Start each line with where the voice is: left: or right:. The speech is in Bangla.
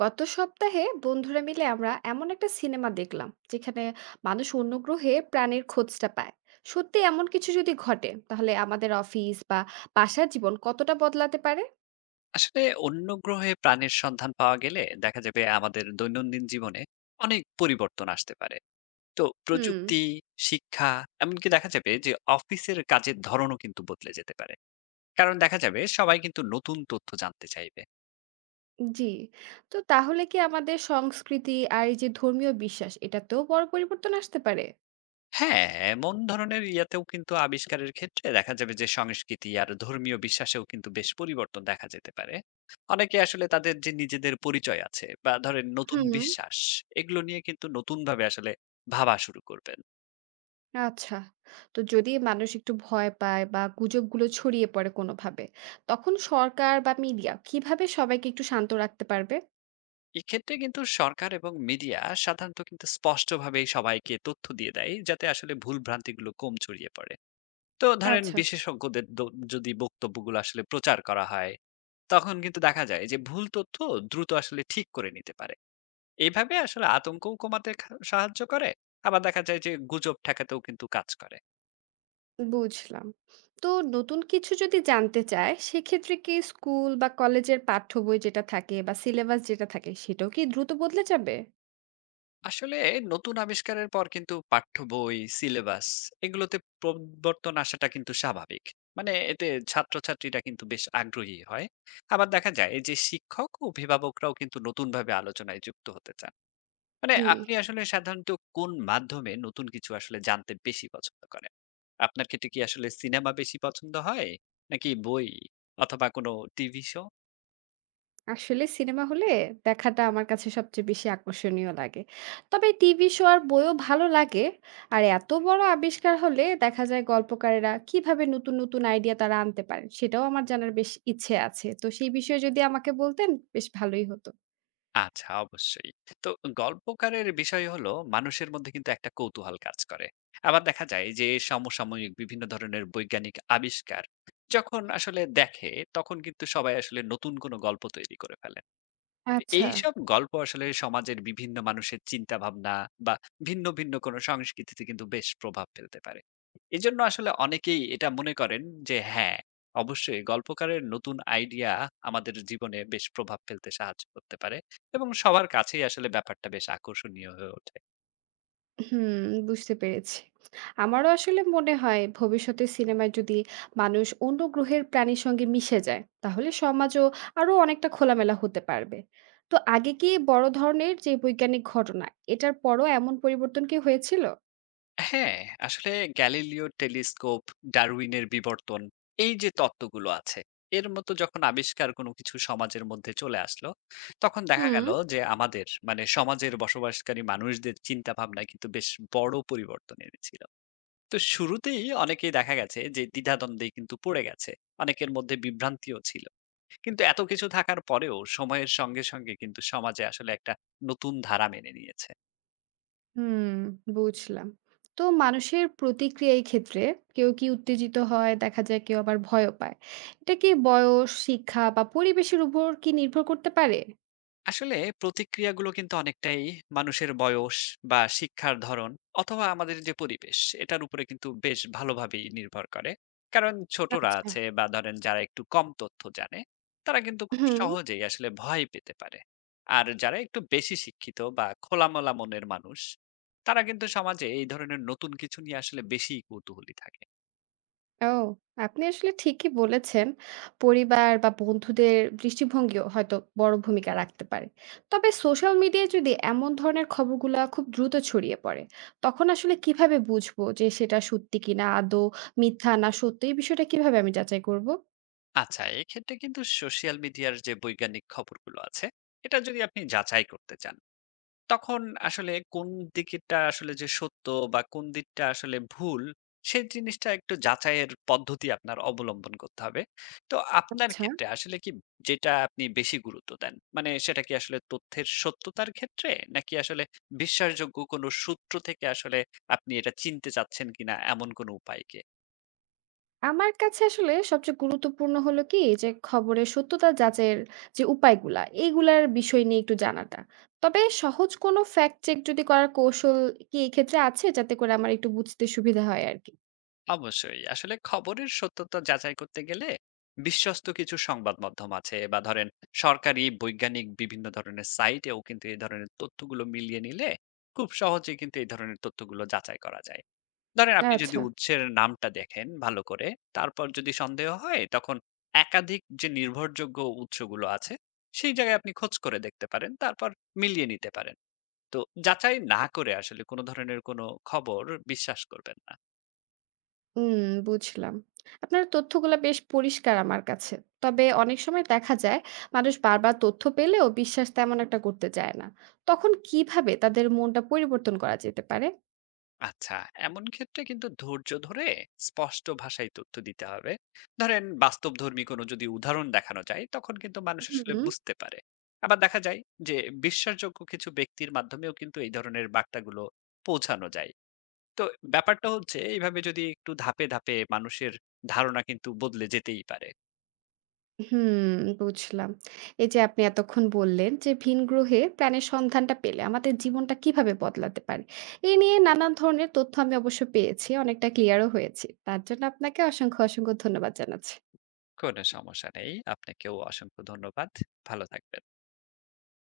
right: গত সপ্তাহে বন্ধুরা মিলে আমরা এমন একটা সিনেমা দেখলাম যেখানে মানুষ অন্য গ্রহে প্রাণের খোঁজটা পায়। সত্যি এমন কিছু যদি ঘটে তাহলে আমাদের অফিস বা বাসার জীবন কতটা বদলাতে পারে?
left: আসলে অন্য গ্রহে প্রাণের সন্ধান পাওয়া গেলে দেখা যাবে আমাদের দৈনন্দিন জীবনে অনেক পরিবর্তন আসতে পারে। তো
right: হুম।
left: প্রযুক্তি, শিক্ষা, এমনকি দেখা যাবে যে অফিসের কাজের ধরনও কিন্তু বদলে যেতে পারে। কারণ দেখা যাবে সবাই কিন্তু নতুন তথ্য জানতে চাইবে।
right: জি। তো তাহলে কি আমাদের সংস্কৃতি আর এই যে ধর্মীয় বিশ্বাস এটাতেও বড় পরিবর্তন আসতে পারে?
left: হ্যাঁ, এমন ধরনের ইয়াতেও কিন্তু আবিষ্কারের ক্ষেত্রে দেখা যাবে যে সংস্কৃতি আর ধর্মীয় বিশ্বাসেও কিন্তু বেশ পরিবর্তন দেখা যেতে পারে। অনেকে আসলে তাদের যে নিজেদের পরিচয় আছে বা ধরেন নতুন
right: হুম
left: বিশ্বাস, এগুলো নিয়ে কিন্তু নতুন ভাবে আসলে ভাবা শুরু করবে।
right: আচ্ছা, তো যদি মানুষ একটু ভয় পায় বা গুজবগুলো ছড়িয়ে পড়ে কোনোভাবে, তখন সরকার বা মিডিয়া কিভাবে সবাইকে একটু শান্ত রাখতে পারবে?
left: এক্ষেত্রে কিন্তু সরকার এবং মিডিয়া সাধারণত কিন্তু স্পষ্টভাবেই সবাইকে তথ্য দিয়ে দেয় যাতে আসলে ভুল ভ্রান্তিগুলো কম ছড়িয়ে পড়ে। তো ধরেন
right: আচ্ছা,
left: বিশেষজ্ঞদের যদি বক্তব্যগুলো আসলে প্রচার করা হয়, তখন কিন্তু দেখা যায় যে ভুল তথ্য দ্রুত আসলে ঠিক করে নিতে পারে। এইভাবে আসলে আতঙ্কও কমাতে সাহায্য করে। আবার দেখা যায় যে গুজব ঠেকাতেও কিন্তু কাজ করে।
right: বুঝলাম। তো নতুন কিছু যদি জানতে চায়, সেক্ষেত্রে কি স্কুল বা কলেজের পাঠ্য বই যেটা থাকে বা সিলেবাস যেটা থাকে, সেটাও কি দ্রুত বদলে যাবে?
left: আসলে নতুন আবিষ্কারের পর কিন্তু পাঠ্য বই সিলেবাস এগুলোতে পরিবর্তন আসাটা কিন্তু স্বাভাবিক। মানে এতে ছাত্রছাত্রীরা কিন্তু বেশ আগ্রহী হয়। আবার দেখা যায় যে শিক্ষক ও অভিভাবকরাও কিন্তু নতুন ভাবে আলোচনায় যুক্ত হতে চান। মানে
right: জি,
left: আপনি আসলে সাধারণত কোন মাধ্যমে নতুন কিছু আসলে জানতে বেশি পছন্দ করেন? আপনার ক্ষেত্রে কি আসলে সিনেমা বেশি পছন্দ হয়, নাকি বই, অথবা কোনো টিভি শো?
right: আসলে সিনেমা হলে দেখাটা আমার কাছে সবচেয়ে বেশি আকর্ষণীয় লাগে। তবে টিভি শো আর বইও ভালো লাগে। আর এত বড় আবিষ্কার হলে দেখা যায় গল্পকারেরা কিভাবে নতুন, নতুন আইডিয়া তারা আনতে পারেন, সেটাও আমার জানার বেশ ইচ্ছে আছে। তো সেই বিষয়ে যদি আমাকে বলতেন, বেশ ভালোই হতো।
left: আচ্ছা, অবশ্যই। তো গল্পকারের বিষয় হলো মানুষের মধ্যে কিন্তু একটা কৌতূহল কাজ করে। আবার দেখা যায় যে সমসাময়িক বিভিন্ন ধরনের বৈজ্ঞানিক আবিষ্কার যখন আসলে দেখে, তখন কিন্তু সবাই আসলে নতুন কোনো গল্প তৈরি করে ফেলে।
right: আচ্ছা।
left: এইসব গল্প আসলে সমাজের বিভিন্ন মানুষের চিন্তা ভাবনা বা ভিন্ন ভিন্ন কোনো সংস্কৃতিতে কিন্তু বেশ প্রভাব ফেলতে পারে। এজন্য আসলে অনেকেই এটা মনে করেন যে হ্যাঁ, অবশ্যই গল্পকারের নতুন আইডিয়া আমাদের জীবনে বেশ প্রভাব ফেলতে সাহায্য করতে পারে, এবং সবার কাছেই আসলে ব্যাপারটা বেশ আকর্ষণীয় হয়ে ওঠে।
right: হুম, বুঝতে পেরেছি। আমারও আসলে মনে হয় ভবিষ্যতে সিনেমায় যদি মানুষ অন্য গ্রহের প্রাণীর সঙ্গে মিশে যায়, তাহলে সমাজও আরো অনেকটা খোলামেলা হতে পারবে। তো আগে কি বড় ধরনের যে বৈজ্ঞানিক ঘটনা, এটার পরও এমন পরিবর্তন কি হয়েছিল?
left: হ্যাঁ, আসলে গ্যালিলিও টেলিস্কোপ, ডারউইনের বিবর্তন, এই যে তত্ত্বগুলো আছে, এর মতো যখন আবিষ্কার কোনো কিছু সমাজের মধ্যে চলে আসলো, তখন দেখা
right: হুম।
left: গেল যে আমাদের মানে সমাজের বসবাসকারী মানুষদের চিন্তাভাবনায় কিন্তু বেশ বড় পরিবর্তন এনেছিল। তো শুরুতেই অনেকেই দেখা গেছে যে দ্বিধাদ্বন্দ্বেই কিন্তু পড়ে গেছে। অনেকের মধ্যে বিভ্রান্তিও ছিল। কিন্তু এত কিছু থাকার পরেও সময়ের সঙ্গে সঙ্গে কিন্তু সমাজে আসলে একটা নতুন ধারা মেনে নিয়েছে।
right: হুম, বুঝলাম। তো মানুষের প্রতিক্রিয়া এই ক্ষেত্রে কেউ কি উত্তেজিত হয়, দেখা যায় কেউ আবার ভয়ও পায়। এটা কি বয়স, শিক্ষা বা পরিবেশের উপর কি নির্ভর করতে পারে?
left: আসলে প্রতিক্রিয়াগুলো কিন্তু অনেকটাই মানুষের বয়স বা শিক্ষার ধরন অথবা আমাদের যে পরিবেশ, এটার উপরে কিন্তু বেশ ভালোভাবেই নির্ভর করে। কারণ ছোটরা
right: আচ্ছা।
left: আছে বা ধরেন যারা একটু কম তথ্য জানে, তারা কিন্তু খুব
right: হুম।
left: সহজেই আসলে ভয় পেতে পারে। আর যারা একটু বেশি শিক্ষিত বা খোলামেলা মনের মানুষ, তারা কিন্তু সমাজে এই ধরনের নতুন কিছু নিয়ে আসলে বেশি কৌতূহলী থাকে।
right: ও! আপনি আসলে ঠিকই বলেছেন। পরিবার বা বন্ধুদের দৃষ্টিভঙ্গিও হয়তো বড় ভূমিকা রাখতে পারে। তবে সোশ্যাল মিডিয়ায় যদি এমন ধরনের খবরগুলা খুব দ্রুত ছড়িয়ে পড়ে, তখন আসলে কিভাবে বুঝবো যে সেটা সত্যি কিনা আদৌ মিথ্যা না সত্যি? এই বিষয়টা কিভাবে আমি যাচাই করব?
left: আচ্ছা, এক্ষেত্রে কিন্তু সোশ্যাল মিডিয়ার যে বৈজ্ঞানিক খবরগুলো আছে, এটা যদি আপনি যাচাই করতে চান, তখন আসলে কোন দিকটা আসলে যে সত্য বা কোন দিকটা আসলে ভুল, সেই জিনিসটা একটু যাচাইয়ের পদ্ধতি আপনার অবলম্বন করতে হবে। তো আপনার
right: আচ্ছা।
left: ক্ষেত্রে আসলে কি যেটা আপনি বেশি গুরুত্ব দেন? মানে সেটা কি আসলে তথ্যের সত্যতার ক্ষেত্রে? নাকি আসলে বিশ্বাসযোগ্য কোনো সূত্র থেকে আসলে আপনি এটা চিনতে চাচ্ছেন কিনা, এমন কোনো উপায় কি?
right: আমার কাছে আসলে সবচেয়ে গুরুত্বপূর্ণ হলো কি যে খবরের সত্যতা যাচাইয়ের যে উপায়গুলা এইগুলার বিষয় নিয়ে একটু জানাটা। তবে সহজ কোনো ফ্যাক্ট চেক যদি করার কৌশল কি এই ক্ষেত্রে আছে, যাতে করে আমার একটু বুঝতে সুবিধা হয় আর কি।
left: অবশ্যই। আসলে খবরের সত্যতা যাচাই করতে গেলে বিশ্বস্ত কিছু সংবাদ মাধ্যম আছে বা ধরেন সরকারি, বৈজ্ঞানিক বিভিন্ন ধরনের সাইটেও কিন্তু এই ধরনের তথ্যগুলো মিলিয়ে নিলে খুব সহজে কিন্তু এই ধরনের তথ্যগুলো যাচাই করা যায়। ধরেন আপনি যদি
right: আচ্ছা।
left: উৎসের নামটা দেখেন ভালো করে, তারপর যদি সন্দেহ হয়, তখন একাধিক যে নির্ভরযোগ্য উৎসগুলো আছে, সেই জায়গায় আপনি খোঁজ করে দেখতে পারেন। তারপর মিলিয়ে নিতে পারেন। তো যাচাই না করে আসলে কোনো ধরনের কোনো খবর বিশ্বাস করবেন না।
right: হুম, বুঝলাম। আপনার তথ্যগুলো বেশ পরিষ্কার আমার কাছে। তবে অনেক সময় দেখা যায় মানুষ বারবার তথ্য পেলেও বিশ্বাস তেমন একটা করতে চায় না, তখন কিভাবে তাদের মনটা পরিবর্তন করা যেতে পারে?
left: আচ্ছা, এমন ক্ষেত্রে কিন্তু ধৈর্য ধরে স্পষ্ট ভাষায় তথ্য দিতে হবে। ধরেন বাস্তবধর্মী কোনো যদি উদাহরণ দেখানো যায়, তখন কিন্তু মানুষ আসলে
right: হুম।
left: বুঝতে পারে। আবার দেখা যায় যে বিশ্বাসযোগ্য কিছু ব্যক্তির মাধ্যমেও কিন্তু এই ধরনের বার্তাগুলো পৌঁছানো যায়। তো ব্যাপারটা হচ্ছে এইভাবে যদি একটু ধাপে ধাপে মানুষের ধারণা কিন্তু বদলে যেতেই পারে।
right: হুম, বুঝলাম। এই যে আপনি এতক্ষণ বললেন যে ভিন গ্রহে প্রাণের সন্ধানটা পেলে আমাদের জীবনটা কিভাবে বদলাতে পারে? এ নিয়ে নানান ধরনের তথ্য আমি অবশ্য পেয়েছি। অনেকটা ক্লিয়ারও হয়েছি। তার জন্য আপনাকে অসংখ্য, অসংখ্য ধন্যবাদ জানাচ্ছি।
left: কোনো সমস্যা নেই, আপনাকেও অসংখ্য ধন্যবাদ। ভালো থাকবেন।